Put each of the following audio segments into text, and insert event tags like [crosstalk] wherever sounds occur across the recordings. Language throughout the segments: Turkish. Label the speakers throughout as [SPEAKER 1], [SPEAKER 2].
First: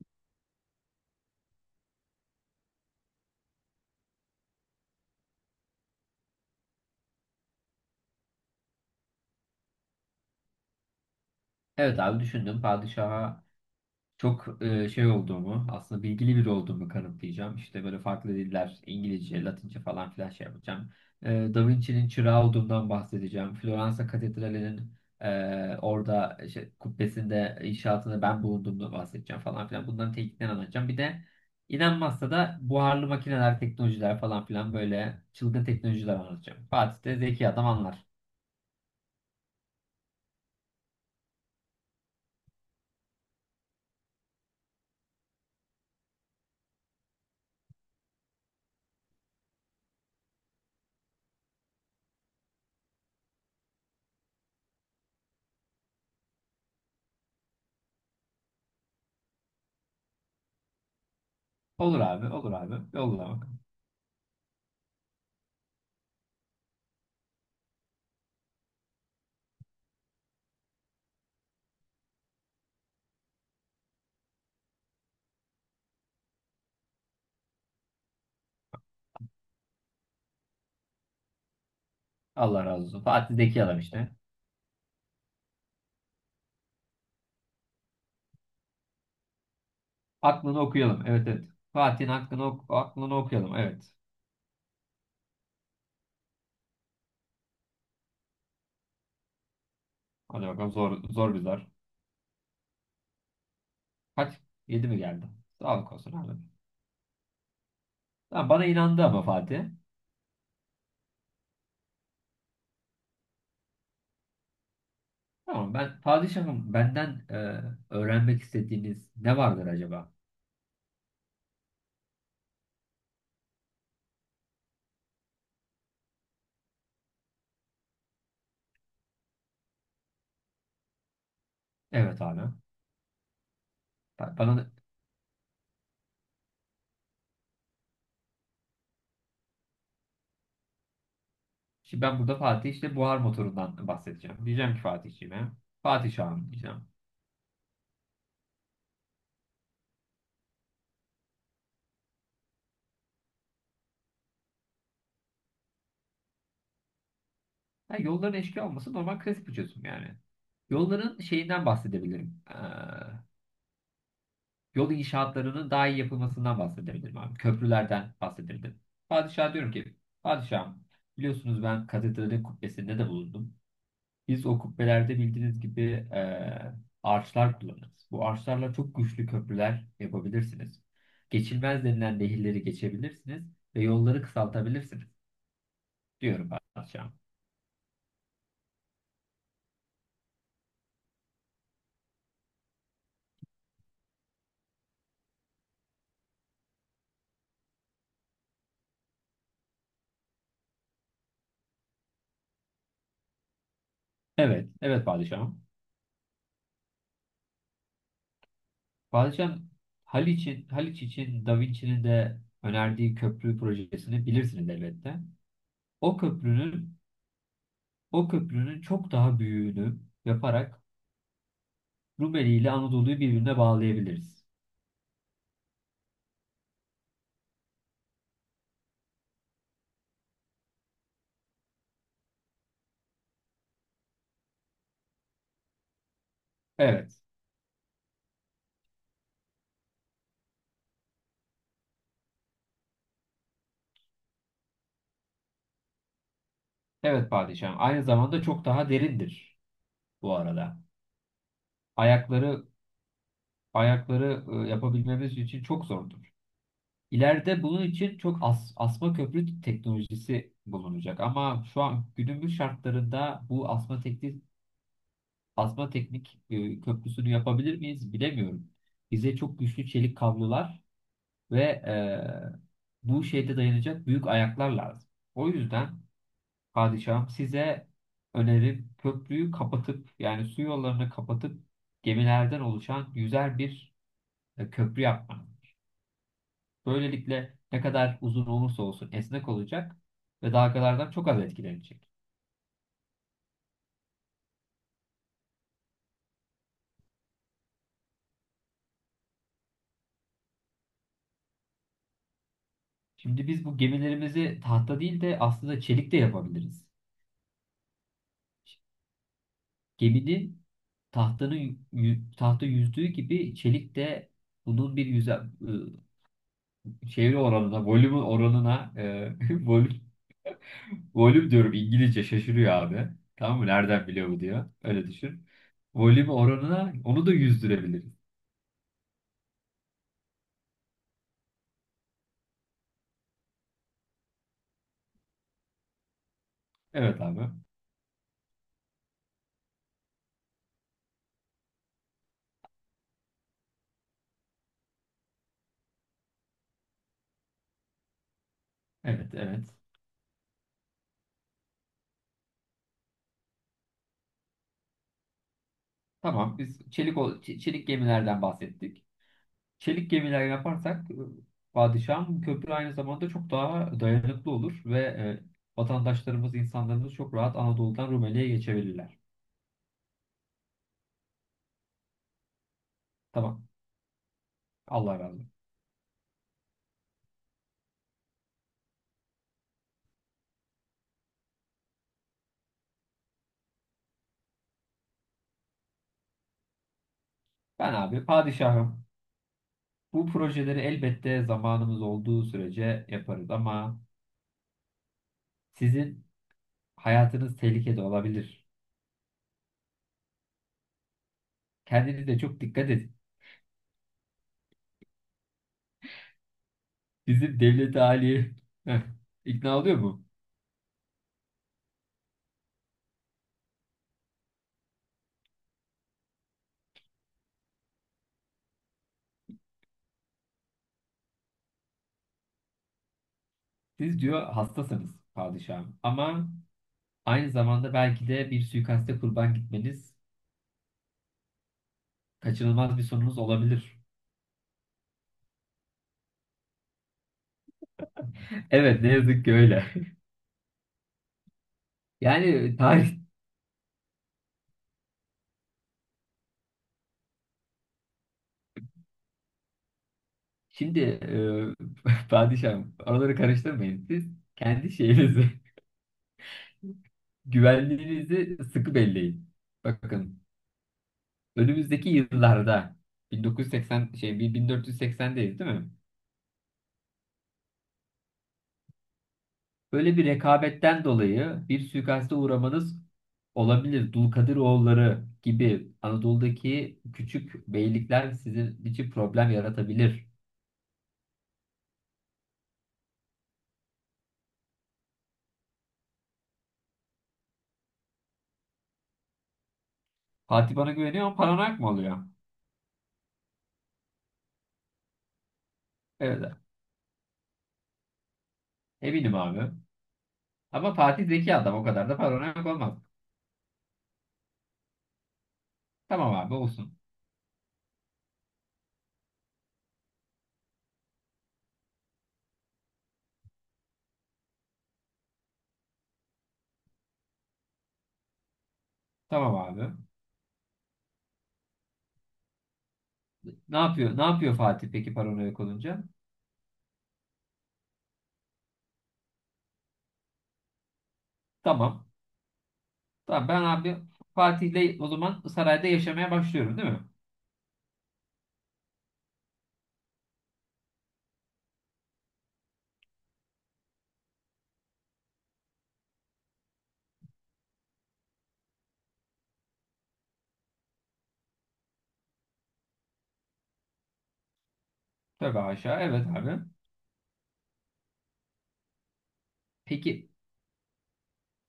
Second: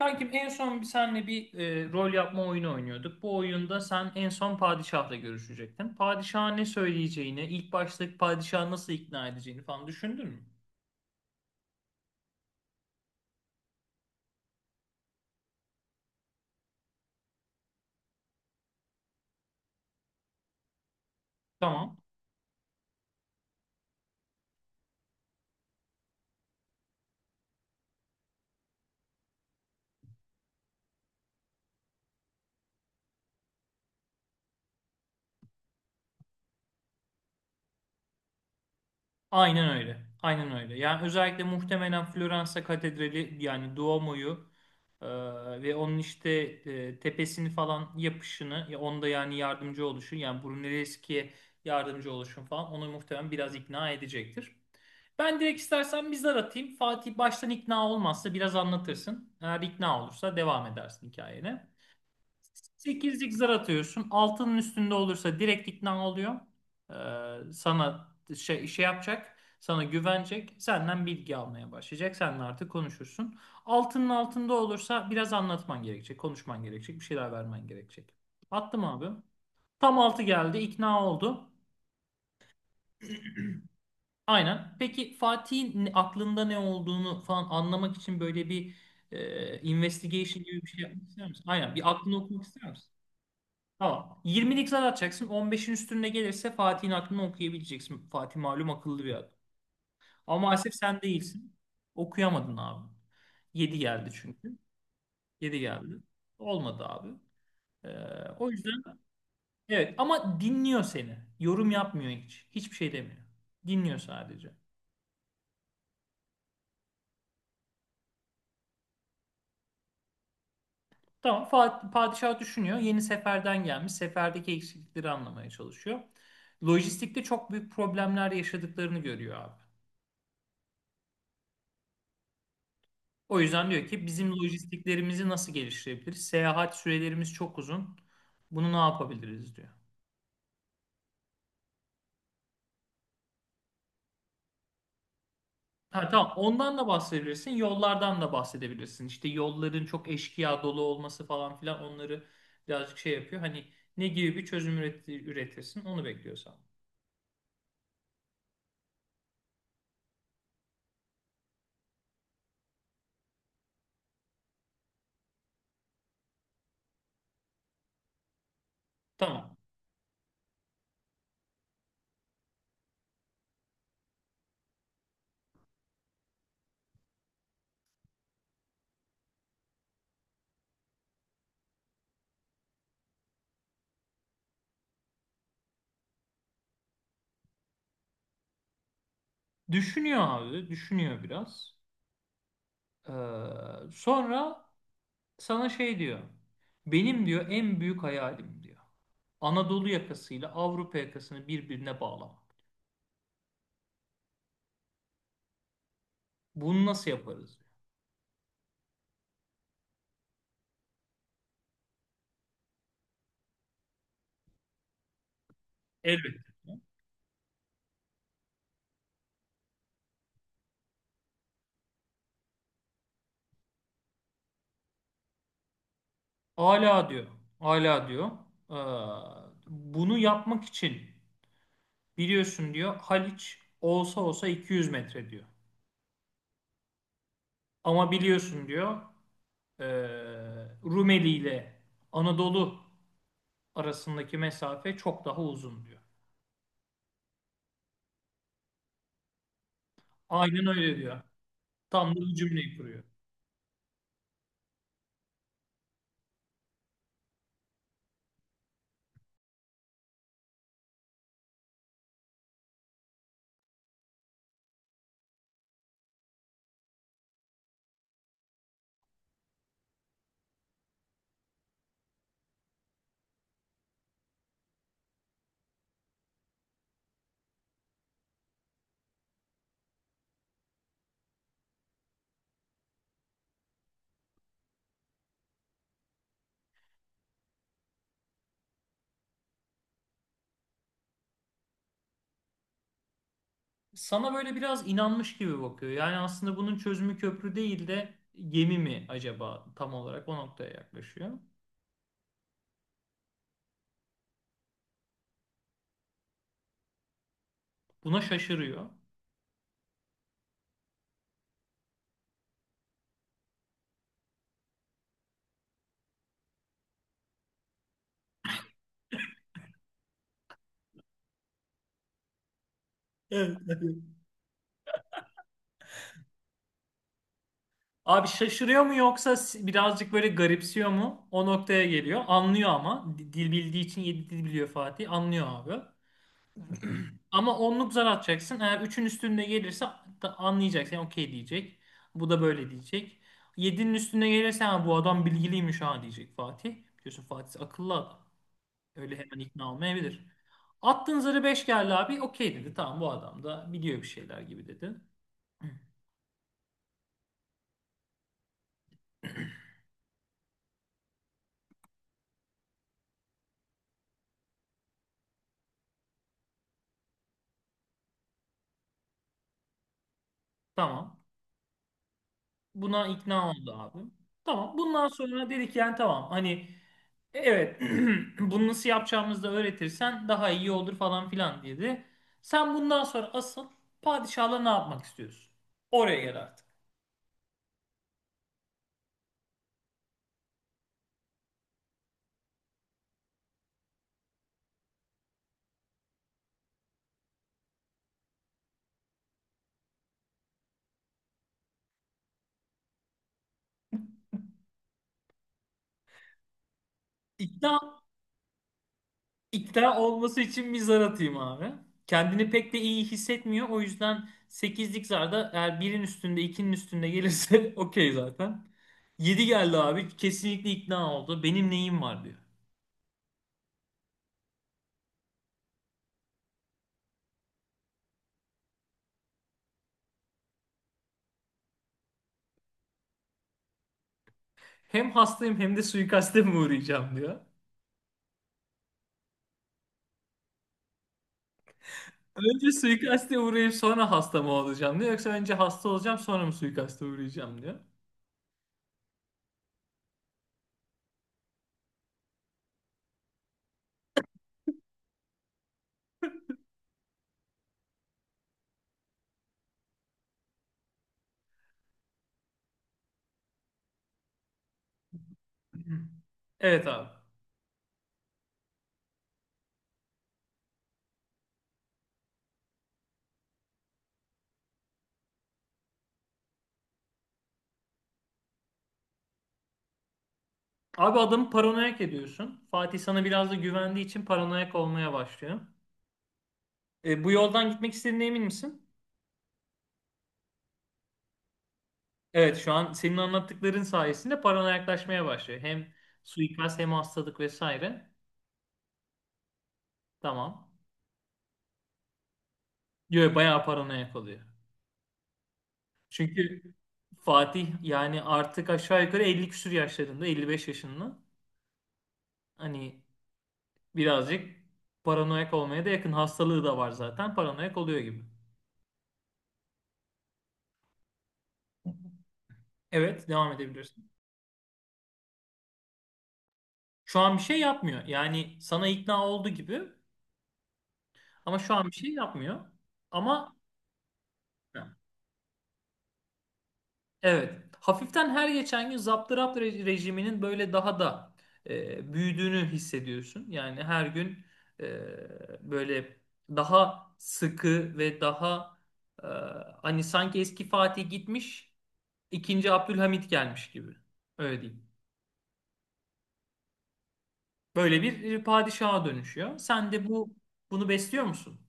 [SPEAKER 1] Kankim en son bir senle bir rol yapma oyunu oynuyorduk. Bu oyunda sen en son padişahla görüşecektin. Padişaha ne söyleyeceğini, ilk başta padişahı nasıl ikna edeceğini falan düşündün mü?
[SPEAKER 2] Evet abi düşündüm. Padişaha çok şey olduğumu, aslında bilgili biri olduğumu kanıtlayacağım. İşte böyle farklı diller, İngilizce, Latince falan filan şey yapacağım. E, Da
[SPEAKER 1] Tamam.
[SPEAKER 2] Vinci'nin çırağı olduğundan bahsedeceğim. Floransa Katedrali'nin orada işte, kubbesinde, inşaatında ben bulunduğumdan bahsedeceğim falan filan. Bunların tekniklerini anlatacağım. Bir de inanmazsa da buharlı makineler, teknolojiler falan filan böyle çılgın teknolojiler anlatacağım. Fatih de zeki adam anlar.
[SPEAKER 1] Aynen öyle. Aynen öyle. Yani özellikle muhtemelen Floransa Katedrali yani Duomo'yu e, ve onun işte tepesini falan yapışını ya onda yani yardımcı oluşun, yani Brunelleschi'ye yardımcı oluşun falan onu muhtemelen biraz ikna edecektir. Ben direkt istersen bir zar atayım. Fatih baştan ikna olmazsa biraz anlatırsın. Eğer ikna olursa devam edersin hikayene.
[SPEAKER 2] Olur abi, olur abi. Yolla
[SPEAKER 1] 8'lik zar
[SPEAKER 2] bakalım.
[SPEAKER 1] atıyorsun. Altının üstünde olursa direkt ikna oluyor. Sana şey, şey yapacak. Sana güvenecek. Senden bilgi almaya başlayacak. Seninle artık konuşursun. Altının altında olursa biraz anlatman gerekecek. Konuşman gerekecek. Bir şeyler vermen gerekecek. Attım abi. Tam altı geldi. İkna oldu.
[SPEAKER 2] Allah razı olsun. Fatih zeki adam işte.
[SPEAKER 1] Aynen. Peki Fatih'in aklında ne olduğunu falan anlamak için böyle bir investigation
[SPEAKER 2] Aklını
[SPEAKER 1] gibi bir şey
[SPEAKER 2] okuyalım.
[SPEAKER 1] yapmak
[SPEAKER 2] Evet,
[SPEAKER 1] ister misin?
[SPEAKER 2] evet.
[SPEAKER 1] Aynen. Bir
[SPEAKER 2] Fatih'in
[SPEAKER 1] aklını okumak
[SPEAKER 2] aklını,
[SPEAKER 1] ister misin?
[SPEAKER 2] aklını okuyalım. Evet.
[SPEAKER 1] Tamam. 20'lik zar atacaksın. 15'in üstünde gelirse Fatih'in aklını okuyabileceksin. Fatih malum akıllı bir adam. Ama
[SPEAKER 2] Hadi bakalım
[SPEAKER 1] maalesef sen
[SPEAKER 2] zor zor bir
[SPEAKER 1] değilsin.
[SPEAKER 2] zar.
[SPEAKER 1] Okuyamadın abi. 7 geldi
[SPEAKER 2] Kaç?
[SPEAKER 1] çünkü.
[SPEAKER 2] 7 mi geldi?
[SPEAKER 1] 7
[SPEAKER 2] Sağlık
[SPEAKER 1] geldi.
[SPEAKER 2] olsun abi.
[SPEAKER 1] Olmadı abi. Ee,
[SPEAKER 2] Tamam,
[SPEAKER 1] O
[SPEAKER 2] bana
[SPEAKER 1] yüzden
[SPEAKER 2] inandı ama Fatih.
[SPEAKER 1] evet ama dinliyor seni. Yorum yapmıyor hiç. Hiçbir şey demiyor. Dinliyor sadece.
[SPEAKER 2] Tamam, ben padişahım, benden öğrenmek istediğiniz ne vardır acaba?
[SPEAKER 1] Tamam padişah düşünüyor. Yeni seferden gelmiş. Seferdeki eksiklikleri anlamaya çalışıyor. Lojistikte çok büyük problemler yaşadıklarını görüyor abi.
[SPEAKER 2] Evet abi.
[SPEAKER 1] O yüzden diyor ki bizim
[SPEAKER 2] Bana
[SPEAKER 1] lojistiklerimizi nasıl geliştirebiliriz? Seyahat sürelerimiz çok uzun. Bunu ne yapabiliriz diyor.
[SPEAKER 2] şimdi ben burada Fatih işte buhar motorundan bahsedeceğim. Diyeceğim ki Fatih'ciğime.
[SPEAKER 1] Ha tamam
[SPEAKER 2] Padişahım
[SPEAKER 1] ondan da
[SPEAKER 2] diyeceğim.
[SPEAKER 1] bahsedebilirsin. Yollardan da bahsedebilirsin. İşte yolların çok eşkıya dolu olması falan filan onları birazcık şey yapıyor. Hani ne gibi bir çözüm üretirsin onu bekliyorsan.
[SPEAKER 2] Ha, yolların eşkıya olması normal klasik bir çözüm yani. Yolların şeyinden bahsedebilirim. Yol inşaatlarının daha iyi yapılmasından bahsedebilirim abi. Köprülerden bahsedebilirim. Padişah,
[SPEAKER 1] Tamam.
[SPEAKER 2] diyorum ki, padişahım, biliyorsunuz ben katedralin kubbesinde de bulundum. Biz o kubbelerde bildiğiniz gibi e, arçlar kullanırız. Bu arçlarla çok güçlü köprüler yapabilirsiniz. Geçilmez denilen nehirleri geçebilirsiniz ve yolları kısaltabilirsiniz, diyorum padişahım.
[SPEAKER 1] Düşünüyor abi. Düşünüyor biraz. Ee, Sonra sana şey diyor. Benim diyor en büyük hayalim diyor. Anadolu yakasıyla Avrupa yakasını birbirine bağlamak.
[SPEAKER 2] Evet, evet padişahım.
[SPEAKER 1] Bunu nasıl yaparız? Diyor.
[SPEAKER 2] Padişahım, Haliç için Da Vinci'nin de önerdiği köprü projesini bilirsiniz elbette. O
[SPEAKER 1] Elbette. Diyor.
[SPEAKER 2] köprünün o köprünün çok daha büyüğünü yaparak Rumeli ile Anadolu'yu birbirine bağlayabiliriz.
[SPEAKER 1] Ala diyor. Ala diyor. Ee, Bunu yapmak için biliyorsun diyor Haliç olsa olsa 200 metre diyor.
[SPEAKER 2] Evet.
[SPEAKER 1] Ama biliyorsun diyor e, Rumeli ile Anadolu arasındaki mesafe çok daha uzun diyor.
[SPEAKER 2] Evet padişahım. Aynı zamanda çok daha derindir bu
[SPEAKER 1] Aynen
[SPEAKER 2] arada.
[SPEAKER 1] öyle diyor. Tam da bu
[SPEAKER 2] Ayakları
[SPEAKER 1] cümleyi kuruyor.
[SPEAKER 2] ayakları yapabilmemiz için çok zordur. İleride bunun için çok asma köprü teknolojisi bulunacak ama şu an günümüz şartlarında bu asma teknik köprüsünü yapabilir miyiz bilemiyorum. Bize çok güçlü çelik kablolar ve bu şeyde dayanacak büyük ayaklar lazım. O yüzden padişahım size önerim köprüyü kapatıp yani su yollarını kapatıp gemilerden oluşan yüzer bir köprü yapmanız. Böylelikle ne kadar uzun olursa olsun esnek olacak ve dalgalardan çok az etkilenecek.
[SPEAKER 1] Sana böyle biraz inanmış gibi bakıyor. Yani aslında bunun çözümü köprü değil de gemi mi acaba tam olarak o noktaya yaklaşıyor.
[SPEAKER 2] Şimdi biz bu gemilerimizi tahta değil de aslında çelik de yapabiliriz.
[SPEAKER 1] Buna şaşırıyor.
[SPEAKER 2] Geminin tahta yüzdüğü gibi çelik de bunun bir ıı, çeviri oranına, volüm oranına, [laughs] volüm, volüm diyorum, İngilizce şaşırıyor abi.
[SPEAKER 1] Evet.
[SPEAKER 2] Tamam mı? Nereden biliyor bu, diyor. Öyle düşün. Volüm oranına onu da yüzdürebiliriz.
[SPEAKER 1] Abi şaşırıyor mu yoksa birazcık böyle garipsiyor mu? O noktaya geliyor. Anlıyor ama. Dil bildiği için yedi dil biliyor Fatih. Anlıyor abi.
[SPEAKER 2] Evet abi.
[SPEAKER 1] Ama onluk zar atacaksın. Eğer üçün üstünde gelirse da anlayacaksın. Yani okey diyecek. Bu da böyle diyecek. Yedinin üstüne gelirse ha, bu adam bilgiliymiş ha diyecek Fatih. Biliyorsun Fatih akıllı adam. Öyle
[SPEAKER 2] Evet,
[SPEAKER 1] hemen
[SPEAKER 2] evet.
[SPEAKER 1] ikna olmayabilir. Attığın zarı 5 geldi abi. Okey dedi. Tamam bu adam da biliyor bir şeyler gibi dedi. Hı.
[SPEAKER 2] Tamam, biz çelik, çelik gemilerden bahsettik. Çelik gemiler yaparsak padişahın köprü aynı zamanda çok daha dayanıklı olur ve vatandaşlarımız, insanlarımız çok rahat Anadolu'dan Rumeli'ye geçebilirler.
[SPEAKER 1] Tamam. Buna ikna
[SPEAKER 2] Tamam.
[SPEAKER 1] oldu abim. Tamam. Bundan
[SPEAKER 2] Allah razı
[SPEAKER 1] sonra
[SPEAKER 2] olsun.
[SPEAKER 1] dedik yani tamam hani evet [clears throat] bunu nasıl yapacağımızı da öğretirsen daha iyi olur falan filan dedi. Sen bundan sonra asıl padişahla ne yapmak istiyorsun? Oraya gel artık.
[SPEAKER 2] Ben abi padişahım. Bu projeleri elbette zamanımız olduğu sürece yaparız ama sizin hayatınız tehlikede olabilir. Kendinize çok dikkat edin. Bizim
[SPEAKER 1] İkna,
[SPEAKER 2] devlet hali Heh, ikna oluyor
[SPEAKER 1] ikna
[SPEAKER 2] mu?
[SPEAKER 1] olması için bir zar atayım abi. Kendini pek de iyi hissetmiyor. O yüzden 8'lik zarda eğer birin üstünde ikinin üstünde gelirse [laughs] okey zaten. Yedi geldi abi. Kesinlikle ikna oldu. Benim neyim var diyor.
[SPEAKER 2] Siz, diyor, hastasınız padişahım ama aynı zamanda belki de bir suikaste kurban gitmeniz kaçınılmaz bir sonunuz olabilir.
[SPEAKER 1] Hem hastayım hem de suikaste mi uğrayacağım diyor.
[SPEAKER 2] Evet, ne yazık ki öyle. [laughs]
[SPEAKER 1] Önce
[SPEAKER 2] Yani tarih
[SPEAKER 1] suikaste uğrayıp sonra hasta mı olacağım diyor. Yoksa önce hasta olacağım sonra mı suikaste uğrayacağım diyor.
[SPEAKER 2] şimdi [laughs] padişahım, araları karıştırmayın. Siz kendi şeyinizi [laughs] güvenliğinizi sıkı belleyin. Bakın önümüzdeki yıllarda 1980 şey 1480'deyiz değil mi?
[SPEAKER 1] Evet abi.
[SPEAKER 2] Böyle bir rekabetten dolayı bir suikaste uğramanız olabilir. Dulkadiroğulları gibi Anadolu'daki küçük beylikler sizin için problem yaratabilir.
[SPEAKER 1] Abi adamı paranoyak ediyorsun. Fatih sana biraz da güvendiği için paranoyak olmaya başlıyor. Bu yoldan gitmek istediğine emin misin?
[SPEAKER 2] Fatih bana güveniyor ama paranoyak mı oluyor?
[SPEAKER 1] Evet şu an senin anlattıkların sayesinde paranoyaklaşmaya başlıyor. Hem
[SPEAKER 2] Evet.
[SPEAKER 1] suikast hem hastalık vesaire.
[SPEAKER 2] Eminim abi.
[SPEAKER 1] Tamam.
[SPEAKER 2] Ama Fatih zeki adam, o kadar da paranoyak olmaz.
[SPEAKER 1] Diyor bayağı paranoyak oluyor.
[SPEAKER 2] Tamam abi,
[SPEAKER 1] Çünkü
[SPEAKER 2] olsun.
[SPEAKER 1] Fatih yani artık aşağı yukarı 50 küsur yaşlarında, 55 yaşında. Hani birazcık paranoyak olmaya da yakın. Hastalığı da var zaten. Paranoyak oluyor gibi.
[SPEAKER 2] Tamam abi.
[SPEAKER 1] Evet, devam
[SPEAKER 2] Ne
[SPEAKER 1] edebilirsin.
[SPEAKER 2] yapıyor? Ne yapıyor Fatih peki paranoyak olunca?
[SPEAKER 1] Şu an bir şey yapmıyor. Yani sana ikna oldu gibi ama şu an bir
[SPEAKER 2] Tamam.
[SPEAKER 1] şey yapmıyor.
[SPEAKER 2] Tamam,
[SPEAKER 1] Ama
[SPEAKER 2] ben abi Fatih'le o zaman sarayda yaşamaya başlıyorum değil mi?
[SPEAKER 1] evet. Hafiften her geçen gün zaptı rejiminin böyle daha da büyüdüğünü hissediyorsun. Yani her gün e, böyle daha sıkı ve daha e, hani sanki eski Fatih gitmiş, ikinci Abdülhamit gelmiş gibi. Öyle diyeyim.
[SPEAKER 2] Tövbe haşa. Evet abi.
[SPEAKER 1] Böyle bir padişaha dönüşüyor. Sen de
[SPEAKER 2] Peki
[SPEAKER 1] bunu besliyor musun?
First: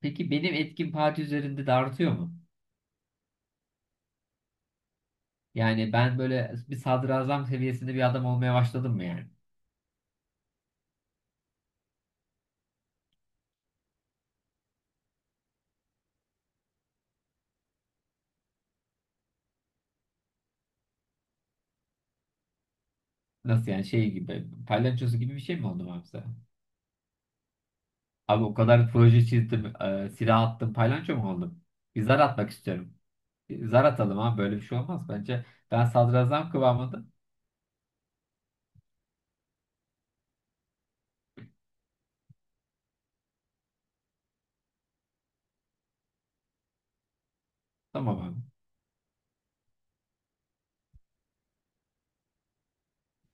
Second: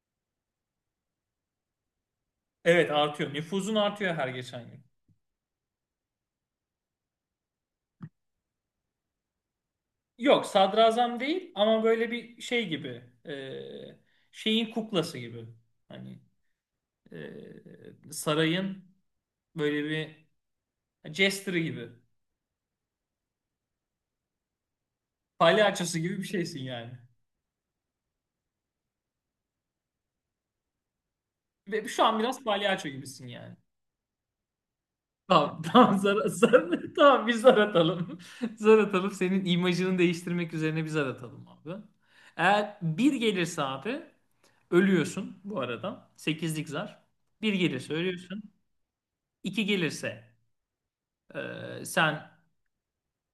[SPEAKER 2] peki benim etkim Fatih üzerinde de artıyor mu?
[SPEAKER 1] Evet artıyor. Nüfuzun artıyor her geçen gün.
[SPEAKER 2] Yani ben böyle bir sadrazam seviyesinde bir adam olmaya başladım mı yani?
[SPEAKER 1] Yok sadrazam değil ama böyle bir şey gibi e, şeyin kuklası gibi hani sarayın böyle bir jester'ı gibi
[SPEAKER 2] Nasıl yani, şey gibi palyaçosu gibi bir şey mi oldum
[SPEAKER 1] palyaçosu
[SPEAKER 2] abi
[SPEAKER 1] gibi bir
[SPEAKER 2] sen?
[SPEAKER 1] şeysin yani.
[SPEAKER 2] Abi o kadar proje çizdim, silah attım, palyaço mu oldum?
[SPEAKER 1] Ve
[SPEAKER 2] Bir
[SPEAKER 1] şu an
[SPEAKER 2] zar
[SPEAKER 1] biraz
[SPEAKER 2] atmak
[SPEAKER 1] palyaço
[SPEAKER 2] istiyorum.
[SPEAKER 1] gibisin yani.
[SPEAKER 2] Bir zar atalım abi, böyle bir şey olmaz bence.
[SPEAKER 1] Tamam [laughs]
[SPEAKER 2] Ben
[SPEAKER 1] tamam
[SPEAKER 2] sadrazam
[SPEAKER 1] [laughs]
[SPEAKER 2] kıvamında.
[SPEAKER 1] tamam bir zar atalım. [laughs] Zar atalım senin imajını değiştirmek üzerine bir zar atalım abi. Eğer bir gelirse abi ölüyorsun bu arada. Sekizlik zar. Bir gelirse
[SPEAKER 2] Tamam abi.
[SPEAKER 1] ölüyorsun. İki gelirse sen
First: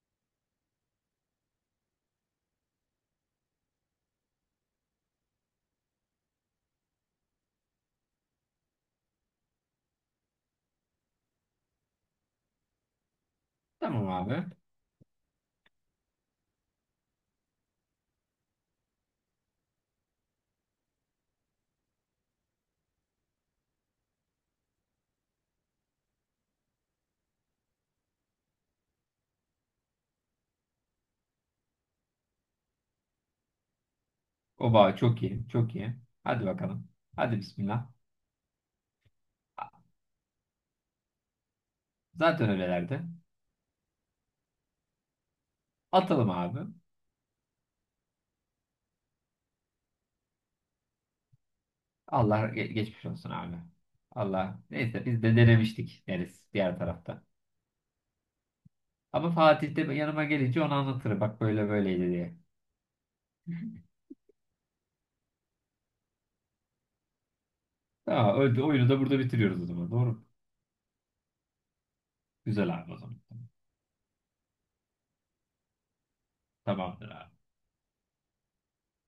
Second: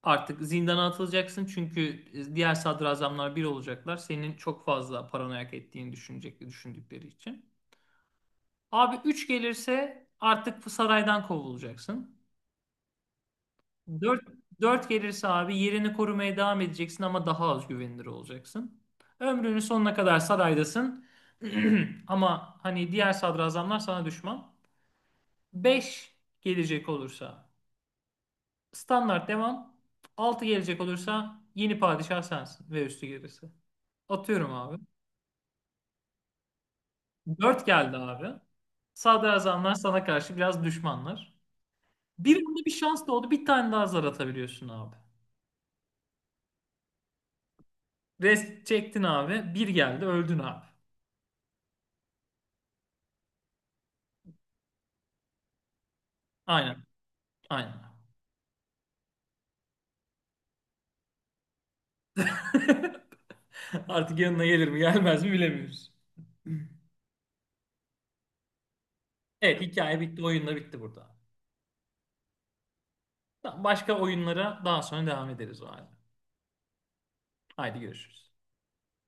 [SPEAKER 1] artık zindana atılacaksın çünkü diğer sadrazamlar bir olacaklar. Senin çok fazla paranoyak ettiğini düşündükleri için. Abi 3 gelirse artık saraydan kovulacaksın.
[SPEAKER 2] Tamam
[SPEAKER 1] 4
[SPEAKER 2] abi.
[SPEAKER 1] 4 gelirse abi yerini korumaya devam edeceksin ama daha az güvenilir olacaksın. Ömrünün sonuna kadar saraydasın. [clears throat] Ama hani diğer sadrazamlar sana düşman. 5 gelecek olursa standart devam. 6 gelecek olursa yeni padişah sensin ve üstü gerisi. Atıyorum abi.
[SPEAKER 2] Oba çok iyi, çok iyi. Hadi bakalım. Hadi
[SPEAKER 1] 4
[SPEAKER 2] bismillah.
[SPEAKER 1] geldi abi. Sadrazamlar sana karşı biraz düşmanlar. Bir
[SPEAKER 2] Zaten
[SPEAKER 1] anda bir
[SPEAKER 2] öylelerdi.
[SPEAKER 1] şans doğdu. Bir tane daha zar atabiliyorsun abi.
[SPEAKER 2] Atalım abi.
[SPEAKER 1] Rest çektin abi. Bir geldi öldün abi.
[SPEAKER 2] Allah geçmiş olsun abi. Allah. Neyse, biz de denemiştik deriz diğer
[SPEAKER 1] Aynen.
[SPEAKER 2] tarafta.
[SPEAKER 1] Aynen.
[SPEAKER 2] Ama Fatih de yanıma gelince onu anlatır. Bak, böyle böyleydi diye.
[SPEAKER 1] [laughs] Artık yanına gelir mi gelmez mi bilemiyoruz.
[SPEAKER 2] Tamam, oyunu da burada
[SPEAKER 1] Evet
[SPEAKER 2] bitiriyoruz o zaman.
[SPEAKER 1] hikaye
[SPEAKER 2] Doğru
[SPEAKER 1] bitti.
[SPEAKER 2] mu?
[SPEAKER 1] Oyunla bitti burada.
[SPEAKER 2] Güzel abi o zaman.
[SPEAKER 1] Tamam, başka oyunlara daha sonra devam ederiz o halde.
[SPEAKER 2] Tamamdır abi.
[SPEAKER 1] Haydi görüşürüz.